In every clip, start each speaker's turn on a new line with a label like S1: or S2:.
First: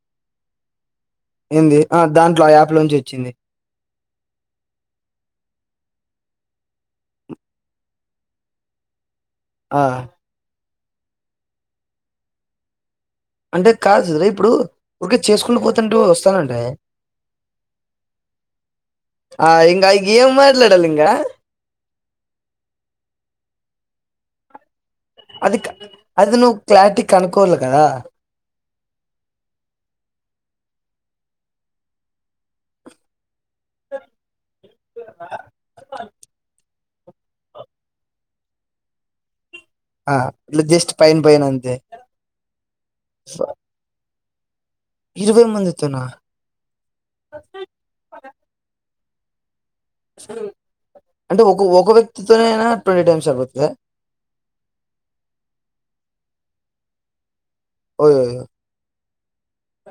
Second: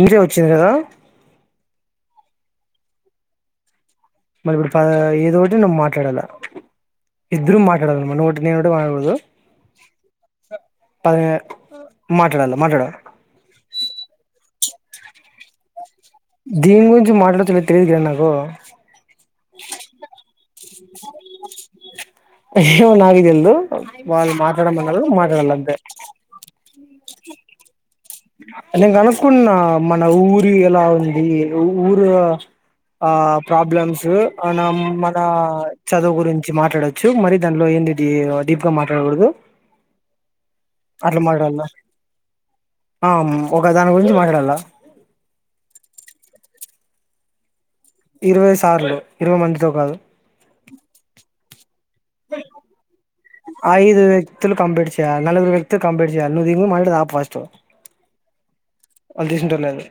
S1: మీరే వచ్చారా?
S2: ఏంది? ఆ దాంట్లో యాప్ లోంచి వచ్చింది.
S1: మరి, ఇప్పుడు ఏద ఒకటి నువు మాట్లాడాల ఇద్దరు మాట్లాడాల నేను ఒకటి నువ్వు ఒకటి మాట్లాడకూడదు.
S2: ఆ
S1: పహే మాట్లాడాల మాట్లాడాల
S2: అంటే కాదులే ఇప్పుడు ఊరికే చేసుకుని పోతే
S1: దీని గురించి మాట్లాడొచ్చిని తెలియదు గానీ నాకు.
S2: ఆ. ఇంగ ఏమ్ మాట్లాడతామ్
S1: నిజంగా నాకు తెల్వదు వాళ్ళు మాట్లాడమని
S2: అది అది నువ్వు క్లారిటీగా కొనుకోవాలి కదా.
S1: నేను కనుక్కున్నా మన ఊరి ఎలా ఉంది. ఊరు ఆ ప్రాబ్లమ్స్ మనం మన చదువు గురించి మాట్లాడొచ్చ. చ్చు మరి దానిలో ఏంటి డీప్ గా మాట్లాడకూడదు.
S2: ఆ ఇలా జస్ట్ పైన
S1: అట్లా
S2: పైన
S1: మాట్లాడాల
S2: అంతే. ఫ
S1: ఒక దాని గురించి మాట్లాడాల.
S2: సే [unintelligible]
S1: ఇరవై సార్లు ఇరవై మంది
S2: అంటే ఒ ఒక్కొక్క
S1: ఐదు వ్యక్తులు పంపించాయల నలగురు వ్యక్తి పంపించాల జియా నువ్వు తిను ముందు రా ఫస్ట్.
S2: ఓయ
S1: వాళ్ళు తీసింటారో లేదో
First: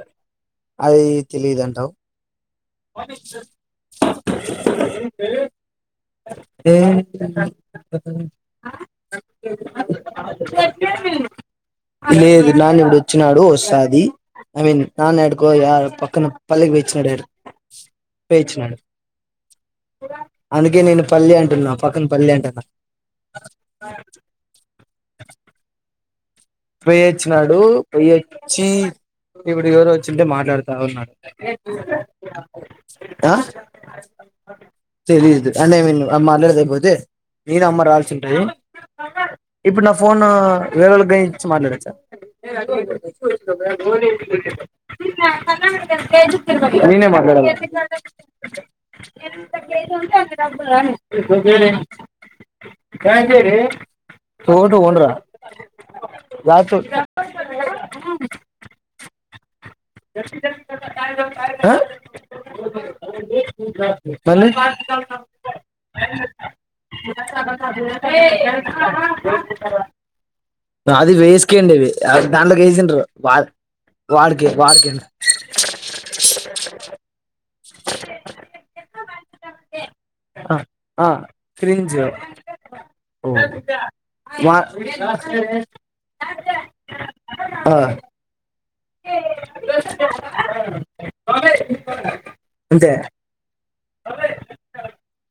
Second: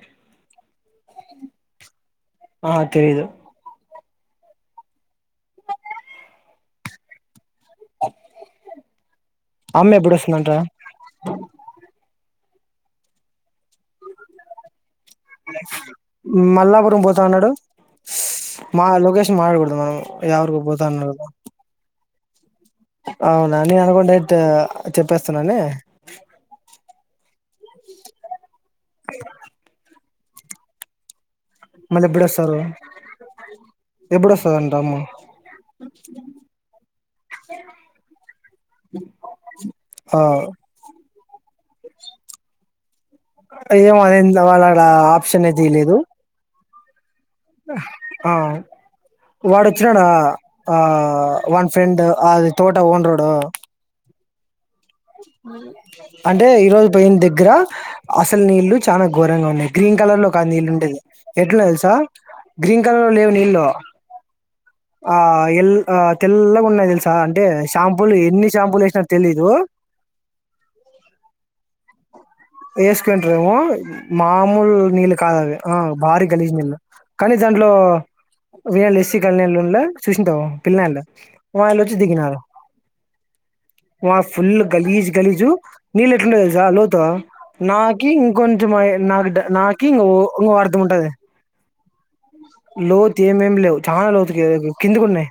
S2: అది తెలియదంటావ్.
S1: ఆ తెలీదు
S2: [unintelligible] ఏ [unintelligible]
S1: అమ్మ ఎప్పుడు వస్తుందంట
S2: లేదు. నానీ ఉండు వచ్చినాడు వస్తాది ఐ మీన్ నాన్న ఎడుకో యార పక్కన పల్లె కి పోయి
S1: మల్లాపురం పోతా
S2: వచ్చినానాడు
S1: అన్నాడు
S2: పోయి వచ్చినాడు
S1: మా లొకేషన్ మాట్లాడకూడదు మనం ఎవరికి
S2: అందుకే
S1: పోతా
S2: నేను
S1: అన్నాడు
S2: పల్లి అంటున్నా పక్కన పల్లి అంటున్నా
S1: అవునా నే అనుకున్నట్టే చెప్పేస్తున్నాని
S2: పోయ వచ్చినాడు పోయచ్చి ఇప్పుడు ఎవరు వచ్చింటే మాట్లాడుతా ఉన్నాడు
S1: మళ్ళీ ఎప్పుడొస్తారు
S2: [unintelligible] ఆ
S1: ఎప్పుడొస్తదంట అమ్మ
S2: తెలియదు అన్నే మీ అమ్మ [unintelligible] నేను అమ్మ రావాల్సి ఉంటి ఇప్పుడు నా
S1: ఆ
S2: ఫోన్ వేరే వాళ్ళకి ఇచ్చి మాట్లాడొచ్చా
S1: ఏమో అది ఇంతవరకు ఆ ఆప్షన్ అయితే ఇయ్యలేదు
S2: నేనే మాట్లాడాల
S1: వాడు వచ్చినాడా ఆ వాని ఫ్రెండ్ అది తోట ఓనరోడు
S2: [unintelligible] ఓన్రా
S1: అంటే
S2: రాతో
S1: ఈరోజు పోయిన దగ్గరదగ్గర అసలు నీళ్ళలు చానా ఘోరంగా ఉ గ్రీన్ కలర్ లో కా నీళ్ళు ఉండేది ఎట్లా
S2: ఆ
S1: తెలుసా గ్రీన్ కలర్ లో లేవు నీళ్లు
S2: మళ్ళీ
S1: ఆ ఎల్ ఆ తెల్లగా ఉన్నాయి తెలుసా అంటే షాంపుూలు ఎన్ని షాంపుూలు వేసినా తెలియదు
S2: అది వేసుకయండి అ దాంట్లోకి వేసిర్రు వా వాడికి
S1: హు
S2: వాడికండి
S1: నీళ్ళలు కాదు అవి ఆ భారీ గలీజ్ నీళ్లు కాని దాంట్లో వీళ్లు ఎస్సీ [unintelligible] చూసంటావు పిల్ల నాయాలు వచ్చి
S2: క్రింజ్
S1: దిగినారు
S2: ఓ.
S1: మా ఫుల్
S2: వా-
S1: గలీజ్ గలీజు నీళ్లు ఎట్లున్నాయి తెలుసా లోతు
S2: ఆ,
S1: నాకి ఇంకో కొంచమ నాకు నాకి ఓ ఓగా అర్థం ఉంటది
S2: [inaudible]
S1: లోతు ఏమేమి లేవు చానా లోతు కిందికున్నాయి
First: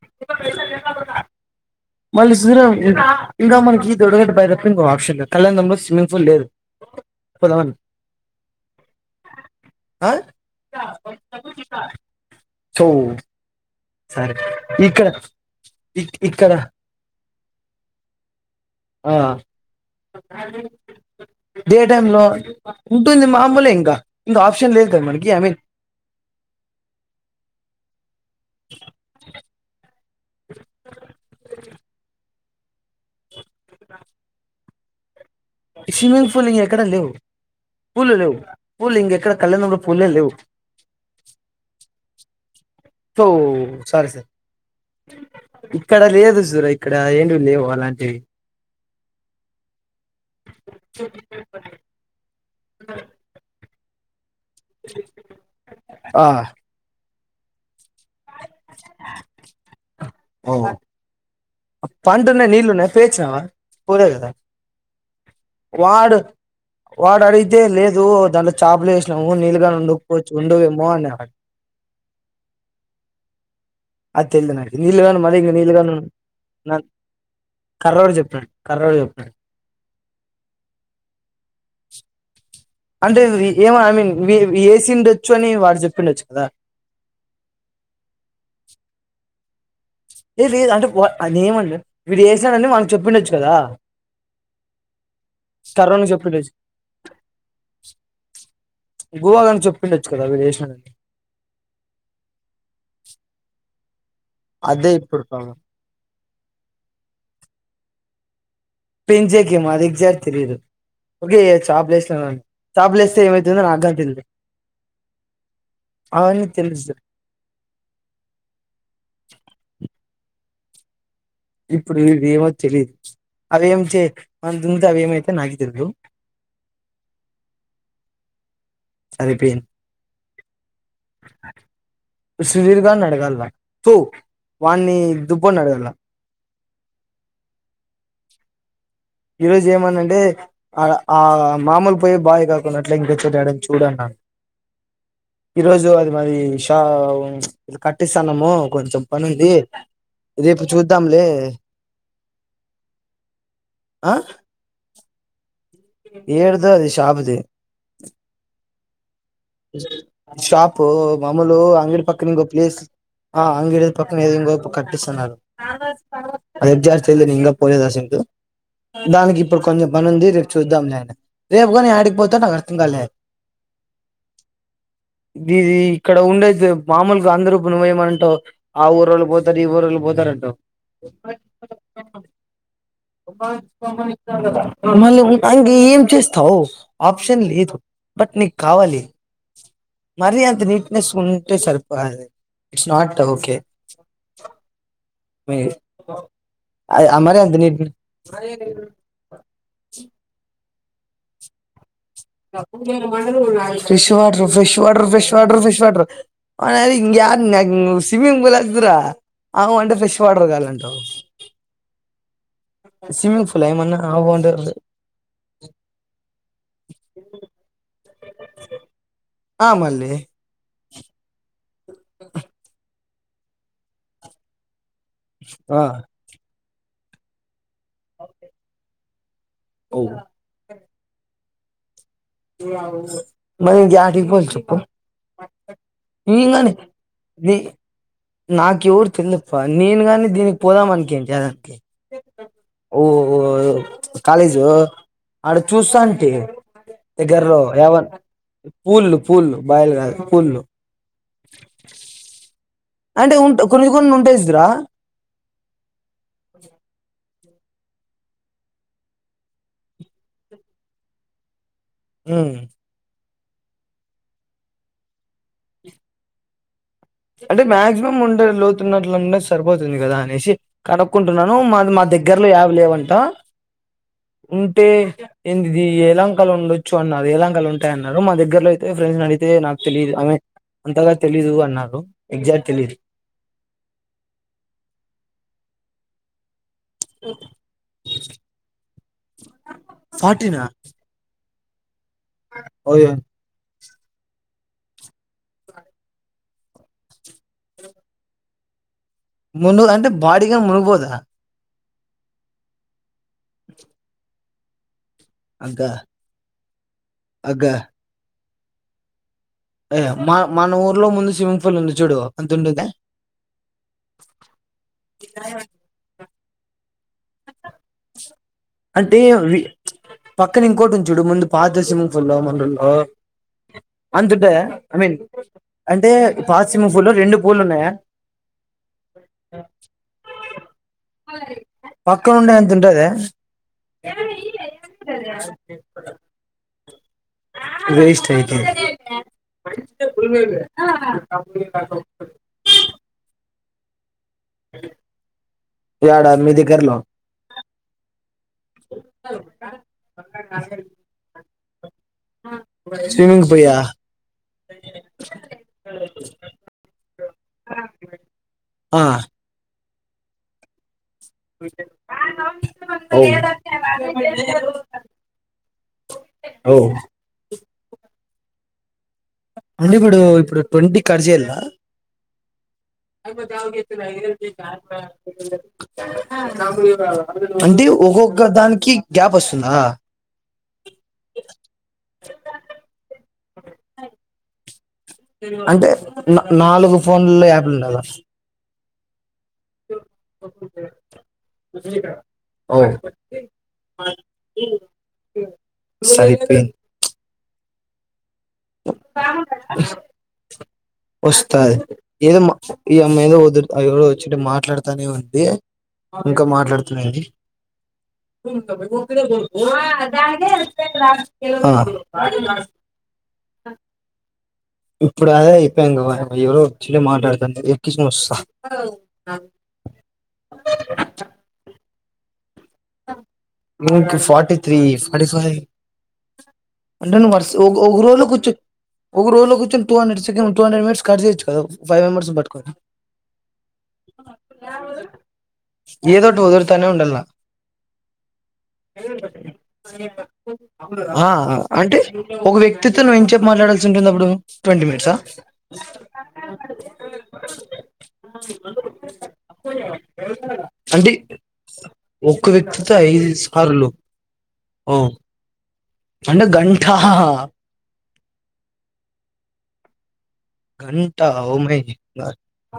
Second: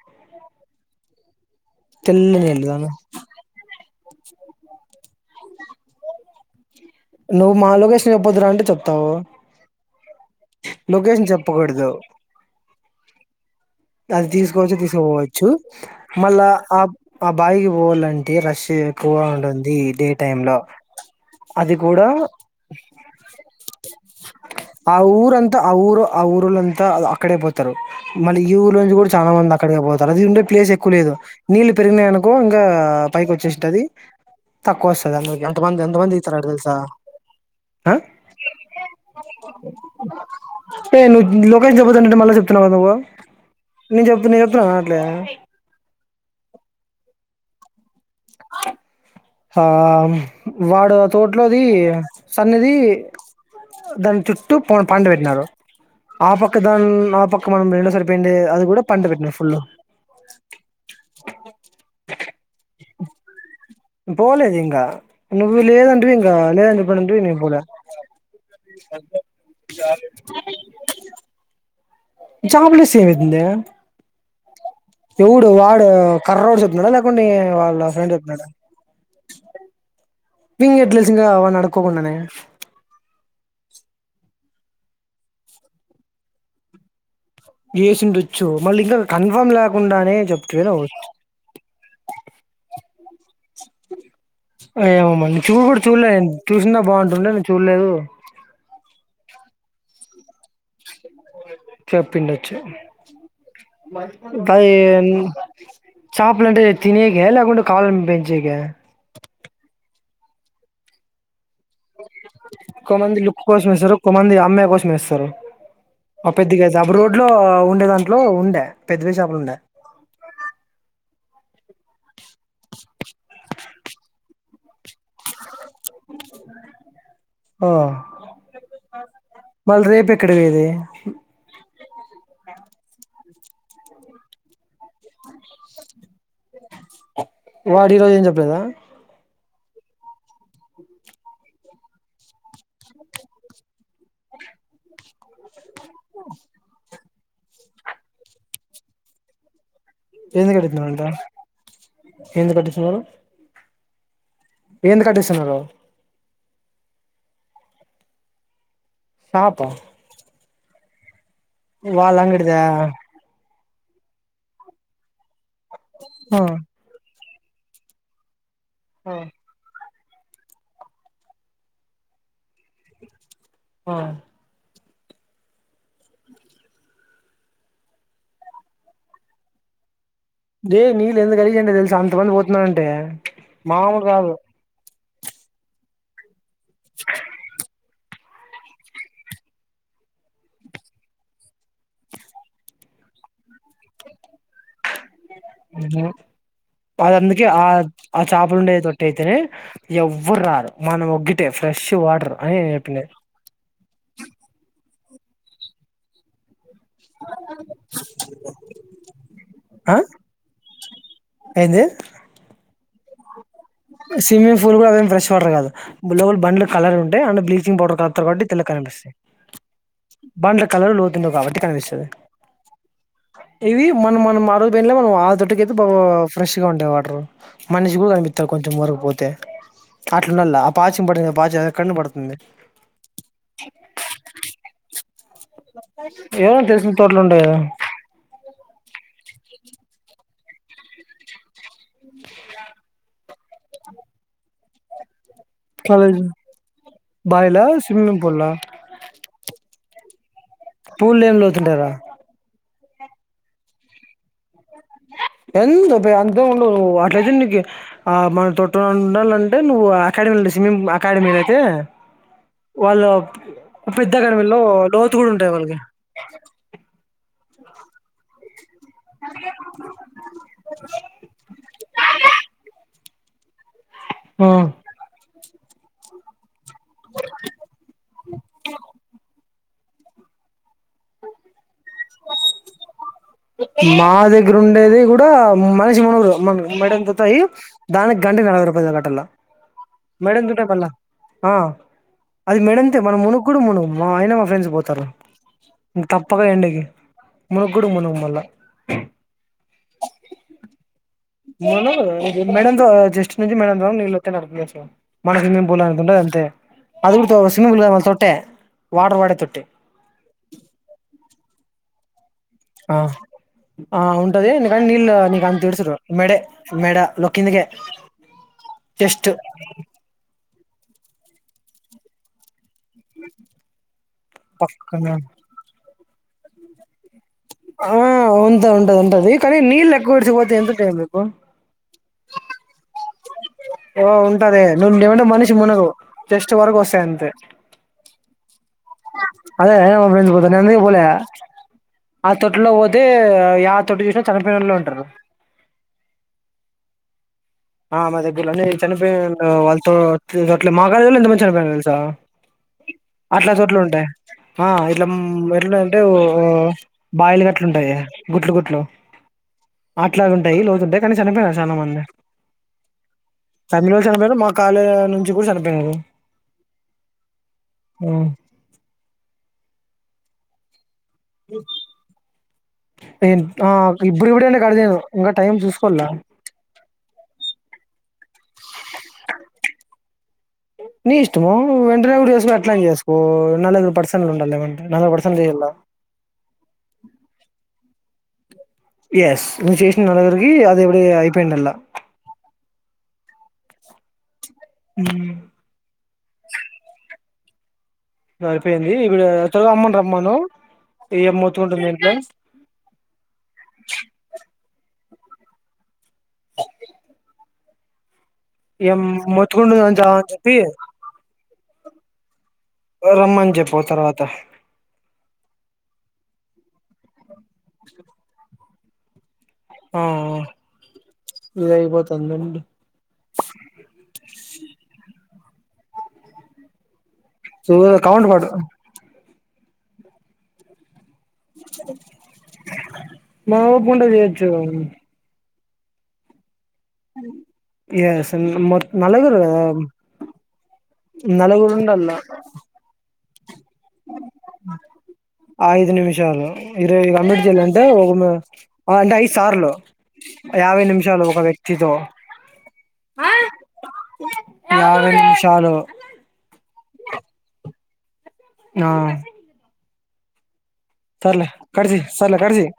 S2: మళ్ళీ చూసర ఇంకా మనకి దొడగట్టు బయట ఇంకో ఆప్షన్ కళ్యాణంలో స్విమ్మింగ్ పూల్ లేదు
S1: నువ్వు మా
S2: పోదామని
S1: లోకేషన్ చెప్పొద్దురు అంటే చెప్తావు
S2: ఆ?
S1: లొకేషన్ చెప్పకూడదు
S2: సో
S1: అది
S2: సరే
S1: తీసుకోచ్చు
S2: ఇక్కడ
S1: తీసుకుపోవచ్చు
S2: ఇక్-
S1: మళ్ళా
S2: ఇక్కడ
S1: ఆ ఆ బాయి కి పోవాలంటే రష్షు ఎక్కువ ఉంటుంది డే టైం మ్ లో అది కూడా
S2: థియేటర్లో లో ఉంటుంది మామూలే ఇంకా ఇంకా ఆప్షన్ లేదు కదా మనకి
S1: ఊరు
S2: ఐ
S1: అంతా
S2: మీన్
S1: ఆ ఊరు ఆ ఊరుళంతా అక్కడే పోతారు మళ్ళీ ఈ ఊర్ళ లా నుంచి కూడా చానా మంది అక్కడి కే తన్నది ఉండే ప్లేస్ ఎక్కువ లేదు నీళ్లు పెరిగినాయి అనుకో ఇంకా పైకి వచ్చేస్తది తక్కువ వస్తది అందరికీ ఎంత మంది ఎంత మంది
S2: స్విమ్మింగ్
S1: తీత్తరట
S2: పూల్
S1: అ తెలుసా
S2: ఇంకెక్కడ లేవు పూలు లేవు పూలు ఇంకెక్కడ కళ్యాణంలో పూలే లేవు
S1: ఏ నువు లోకేష్ చెబతుంటంటే మళ్ చెప్తున్నా
S2: ఓ సారీ సారీ
S1: అట్లే
S2: ఇక్కడ లేదు సరే ఇక్కడ ఎ లేవు అలాంటి
S1: ఆ వాడు తోట్లోది అనేది దాని చుట్టూ పన పండ పెట్టినారు ఆ పక్క దాని ఆ పక్క ఇ మనం రెండోసారిపోయిండే అది కూడా పంట పెట్టిన ఫుల్
S2: ఓహో పంటున్నాయ్ నీళ్లు ఉన్నాయి పైయి వచ్చినవా పోలే కదా
S1: పోలేదు ఇంకా నువ్వు లేదంటివి
S2: వాడు
S1: ఇంకా లేదని చెప్పినంటివి
S2: వాడు
S1: నేను పోలే
S2: అడిగితే లేదు దానిచి టాప్ లు వేసినాము నీళ్లుగానీ ఉండకపోవచ్చు ఉంవేమో అన్నాడు
S1: చాపలేస్తే ఏమైదాతాంది
S2: అది తెలువదు నాకు నీళ్ళుగాని మరి
S1: ఎవడు
S2: ఇంక
S1: వాడు
S2: నీళ్ళుగాని
S1: కర్రోడు చే
S2: నా
S1: డా లేకుండి వాళ్ళ
S2: కర్రోడు
S1: ఫ్రెండ్ [inaudible]
S2: చెప్పినాడు కర్రోడు చెప్పినాడు
S1: పింగ్ ఎట్ల వచ్చిది వాన్ని అడుకకుండానే
S2: అంటే ఏమో ఐ మీన్ వేసి ఉండొచ్చు అని వాడు చెప్పిండొచ్చు కదా
S1: యేసుండొచ్చు మళ్ళీ ఇంకా కన్ఫామ్ లే
S2: ఏ లేదు అంటే వా అది ఏమంటున్న వీడు వేసిడు అని వాని కి చెప్పిండొచ్చు కదా
S1: ఏమమ్ నేను చూడు కూడా
S2: కర్రోనికి
S1: చూడలేదు
S2: చెప్పిండొచ్చు
S1: చూస్తున్న బాగుంటుండే ను చూడలేదు
S2: గోవాగానికి చెప్పిండొచ్చు కదా అవి చేశానని
S1: చెప్పిండచ్చు
S2: అదే
S1: పదిమ్
S2: ఇప్పుడు ప్రాబ్లం
S1: చాపలు అంటే తినేక లేకుంటె కాలం పెంచేక
S2: పెంచేకేమో అది ఎగ్జాట్ తెలీదు ఓకే చాపలు వేసినామని చాపలు
S1: కొమంది
S2: వేస్తే
S1: లుక్
S2: ఏమైతుందో
S1: కోసం ఏస్తరు
S2: నాకుగాని తెలిదు
S1: కొమంది అమ్మాయి కోసం ఏస్తరు అవ్
S2: అవన్నీ
S1: పెద్ది గ అప్
S2: తెలుసు
S1: రోడ్ లో ఉండే దాంట్లో ఉండే పెద్దవి చేపలు ఉండే
S2: ఇప్పుడు ఇది ఏమో తెలీదు అవేం చే మన దుంతే అవి ఏమైతే నాకే తెలీదు
S1: ఆ
S2: సరిపోయింది
S1: మళ్ రేపు ఎక్కడ పోయేది
S2: సుదీర్గాన్నీ అడగాల్ల తూ వాన్నీ దుబ్బో న్ని అడగాల
S1: వాడు ఈ రోజు ఏం చెప్పలేదా
S2: ఈ రోజు ఏమన అంటే ఆ ఆ మామూలు పోయే బాయి కాకుంన్నట్లే ఇంకొచోట యాడైన చూడు అ న్నాడు ఈ రోజు అది మాది ష ఉ ఇది కట్టిస్తాన్నాము కొంచెం పని ఉంది
S1: ఏంది
S2: రేపు
S1: కటిత్నారంట
S2: చూద్దాంలే
S1: ఏంది కట్టిచనారు
S2: ఆ
S1: ఏంది కటిస్స నారు
S2: ఏడిదో అది షాప్ ది
S1: షాప
S2: షాపు మామూలు అంగడి పక్కన ఇంకో
S1: అంగడిదా
S2: ప్లేస్ ఆ అంగిడి పక్కన ఏదో ఇంగోప్ కట్టిస్సనారు
S1: ఆ
S2: అదేడ్జర్జ్ తేల్దని ఇంగా పోలేదశంక దానికి ఇప్పుడు కొంచెం బనింది రేపు చూద్దాం లే అనే రేపు గాని యాడికిపోతడో నాకు అర్థం కాలే
S1: ఆ
S2: గిది ఇక్కడ ఉండేది మామూలుగా అందరూపునమేయమంటవు ఆ ఊరోల్ పోతారు ఈ ఊరోళ్ పోత్ తరు అంటావ్
S1: దే నీళ్ళు ఎంత గలీజంటే తెలుసా అంతమంది పోతున్నారంటే మామూలు కాదు
S2: మళ్ళీ ఉమ్ అంగ ఏం చేస్తావు ఆప్షన్ లేదు బట్ నీకు కావాలి మరి అంత నీట్నెస్ ఉంటే సరిపోదండి ఇట్స్ నాట్ ఓకే మీ
S1: అదిఅన్దుకే ఆ ఆ చేపలు ఉండే తొట్టి అయితేనే ఎవ్వరు రారు మనం ఒగ్గితే ఫ్రెష్ వాటర్ అని నేను చెప్పినది
S2: fresh water fresh water fresh water fresh water ఆనలికి ఇంగా డన నువ్ స్విమ్మింగ్ పూల్ అదిరా అ ఒంటే
S1: ఆ
S2: ఫ్రెష్ వాటర్ కావాలంటవు
S1: ఏంది
S2: సిమ్మింగ్ ఫు
S1: స్విమ్మింగ్ పూల్ కూడా అదేం ఫ్రెష్ వాటర్ కాదు లోబల్ బండ్లు కలర్ ఉంటయి అండ్ బ్లీచింగ్ పౌడర్ కలర్ తట్టి తెల్ల కనిపిస్తాయి
S2: ఆం
S1: బన్డ్ల కలర్ లోతుండ కాబట్టి కనిపిస్తది ఇవి మనం మనం ఆరోజు పొయ్లా మనం ఆ తొట్టికి అయితే
S2: ఆ,
S1: బా ఫ్రెష్ గా ఉంటాయి వాటర్ మనిషి కూడా కనిపిత్త రు కొంచెం వరకుపోతే
S2: ఓ.
S1: అట్లు ఉండాల ఆ పాచం పడిన పాచం కన్ను పడుత్
S2: మనం గ్యాటి కిపోళ్ల చెప్పు
S1: ఏ
S2: నేను కానీ
S1: తెలిసిన తోటలు ఉంటాయి కదా
S2: నీ నాకెవరు తెలిదప్ప నేను గాని దీనికి పోదామనుకొంటి ఆదానికే ఓ ఓ కాలేజ్ ఆడ
S1: కాలేజ్
S2: చూస్సాంటి దగ్గరలో
S1: బావిలా
S2: యా వన్
S1: స్విమ్మింగ్ పూల్ లా
S2: పూల్లు పూల్లు బాయిల్ కాదు పూల్లు
S1: పూలేం లోతు ఉంటాయ్ రా
S2: అంటే ఉంట కొన్నీ కొన్ని ఉంటేయ్ జూర్ర
S1: ఎంత పె అంతే ఏమ్ ఉండవు నువ్ అట్లే నీకి ఆ మనం తొట్టు ఉండాలంటే నువ్వు అకాడమీ ఉండే స్విమ్మింగ్ అకాడమీల అయితే వల పెద్దగాని వీళ్ళ లోతు కూడా ఉంటాయి వాళ్ళకి
S2: అంటే మాక్సిమం ఉండే లో న్నట్లున్నది సరిపోతుంది కదా అనేసి కడుక్కుంటున్నాను మా మా దగ్గరలో యావ లేవంట
S1: ఆ
S2: ఉంటే ఏంటిది ఏలంకలు ఉండొచ్చు అన్నారు ఏలాంగా ఉంటాయన్నారు మా దగ్గరలో అతే ఫ్రెండ్స్ అడియితే నా తెలీదు ఆమె అంతగా తెలీదు అన్నారు ఎగ్జాక్ట్ తెలీదు
S1: మా దగ్గర ఉండేది కూడాడా మనిషి మనరు మన మేడన్ తతాయ దానిక్ గంటె నలవదు రూపాయి గట్టల్ మేడంగ్
S2: ఫార్టీనా
S1: దుటా పల్ల ఆ అది మెడంతే
S2: ఓయ్
S1: మనం మునుగ కూడా మును మా అయినా మా ఫ్రెండ్స్ పోతారు తప్పగా ఎండకి మునుగ్గుడు మునుగ మళ్ళా
S2: మునుగు అంటే బాడిగా మునుగబోదా
S1: నను మేడంద జస్ట్ నుంంచి మేడంద నిలతే నడద స మన స్విమ్మింగ్ పూల్
S2: అగ్గా
S1: అనే ఉంటదు అంతే అది కూడా స్విమ్మింగ్
S2: అగ్గా
S1: పూల్ మ తొట్టే వాటర్ వాడే తొట్టే
S2: ఏ మా మన ఊర్లో ముందు స్విమ్మింగ్ పూల్ ఉంది చూడు అంత ఉంటుందా
S1: ఆ ఆ ఉంటది నకా నీల్ నీకా అంతడ్స్రు మెడ మేడ లోొకిందక
S2: అంటే పక్కన ఇంకోటి ఉంచుడు ముందు పదర్శం ఫుల మన ఓ అంతంటే ఐ
S1: పక్కన
S2: మీన్ అంటే పాశ్చమ పులో రెండు పూల్ ఉన్నాయి
S1: ఆ ఉంతా ఉంటది ఉంటది కానీ నీళ్ళు లెక్కగడిచపోతే ఎంత టై మీకు
S2: పక్కన ఉండే ఎంతతుంటే
S1: ఓ ఉంటద నువ్ ఏమంటే మనిషి మునగు జస్ట్ వరకు వస్తాయి
S2: వేస్ టయికా
S1: అదే పోత నందుక పోలే ఆ తొట్లో పోతే తోటి చోసిన
S2: ఎడా మీ దగరలో
S1: ఆ మ దగరలో అన్నీ చనిపోయి వాళ్ళతో అట్ మా కాళ ఎంత మంది చనిపోయినా తెలుసా
S2: స్విమింగ్
S1: అట్లా
S2: పోయా
S1: చోట్లు ఉంటాయి ఆ ఇట్లా ఎట్లా అంటే బాయిల్ గట్లు ఉంటాయ గుట్లు గుట్లు
S2: ఆ
S1: అట్లాది ఉంటాయి లోతుంటాయి కానీ చనిపోయిారు చాలా మంది
S2: ఓ
S1: తమిళజు చనిపోయారు మా కళే నుంచి కూడా చనిపోయి
S2: ఓ
S1: ఆ
S2: అంటే ఇప్పుడు ఇప్పుడు ట్వంటీ కర్జేలా
S1: [inaudible]
S2: అది మ
S1: ఆ ఇప్పుడు ఇప్పుడే
S2: ఎ
S1: అంటే
S2: క
S1: కట్ చేయను ఇంకా టైం చూసుకోవాల
S2: అ అంట ఒక్కక్క
S1: నీ ఇష్టము వెంటనే కూడా చేసుకో అట్లాని చేసుకో ఎ పర్సనల్ ఉండ అా మేడి
S2: అంటే నాలుగు ఫోన్లో యాప్లు ఉన్నా కదా
S1: స్ ను చేషిన నలగరకి అది ఎవడ అయిపోయిండల
S2: సైపి
S1: సారిపోయింది ఇప్పుడు చరవు అమ్మండమ్మాను
S2: వస్తాది ఏదో ఈమె ఏదో వదు ఎవడో వచ్చి మాట్లాడుతానే ఉంది ఇంకా మాట్లాడుతునేంది
S1: ఏం
S2: అదిగ
S1: మొత్తుకుంటుందని చెప్పి రమ్మని చెప్ప తర్వాత
S2: ఇప్పుడు అదే అయిపోయి ఎవరో వచ్చలే మాట్లాడుతం ఎకిస వస్తా
S1: ఆ ఇ ఇపోతు అంతెం
S2: ఫటీ త్రి ఫటీ ఫైవ్ వ
S1: చూ కౌంట్
S2: రజు
S1: పడు
S2: కూచు ఒక రజు కూర్చొనే టూ త్వోహండ్రెడ్సెకండ్ టూ హండ్రెడ్ మిట్స్ కట్ చే తెచ్చుకో ఫైవ్ మెంబర్స్ పట్టుకోని
S1: మా ఓపుకుంటే చేయొచ్చు
S2: ఏదోట వదురుతన్న ఉండల్
S1: ఎస్ మొ నలగురుద
S2: ఆ అంటే ఒక వ్యక్తితో నువ్వు ఏం చెప్పి మాట్లాడ
S1: ఐదు నిమిషాలు ఇరు అబేడ్ జిల్ అంత అంటే ఐదు సార్లు యాభై నిమిషాలు ఒక వ్యక్తితో
S2: ఒ వ్యక్తితో ఐదు సార్లో
S1: యాభై నిమిషాలు
S2: అండగంఠా
S1: ఆ
S2: గంట
S1: సర్లే
S2: ఉ మయ
S1: కట్సేయ్ సర్లే కట్సేయ్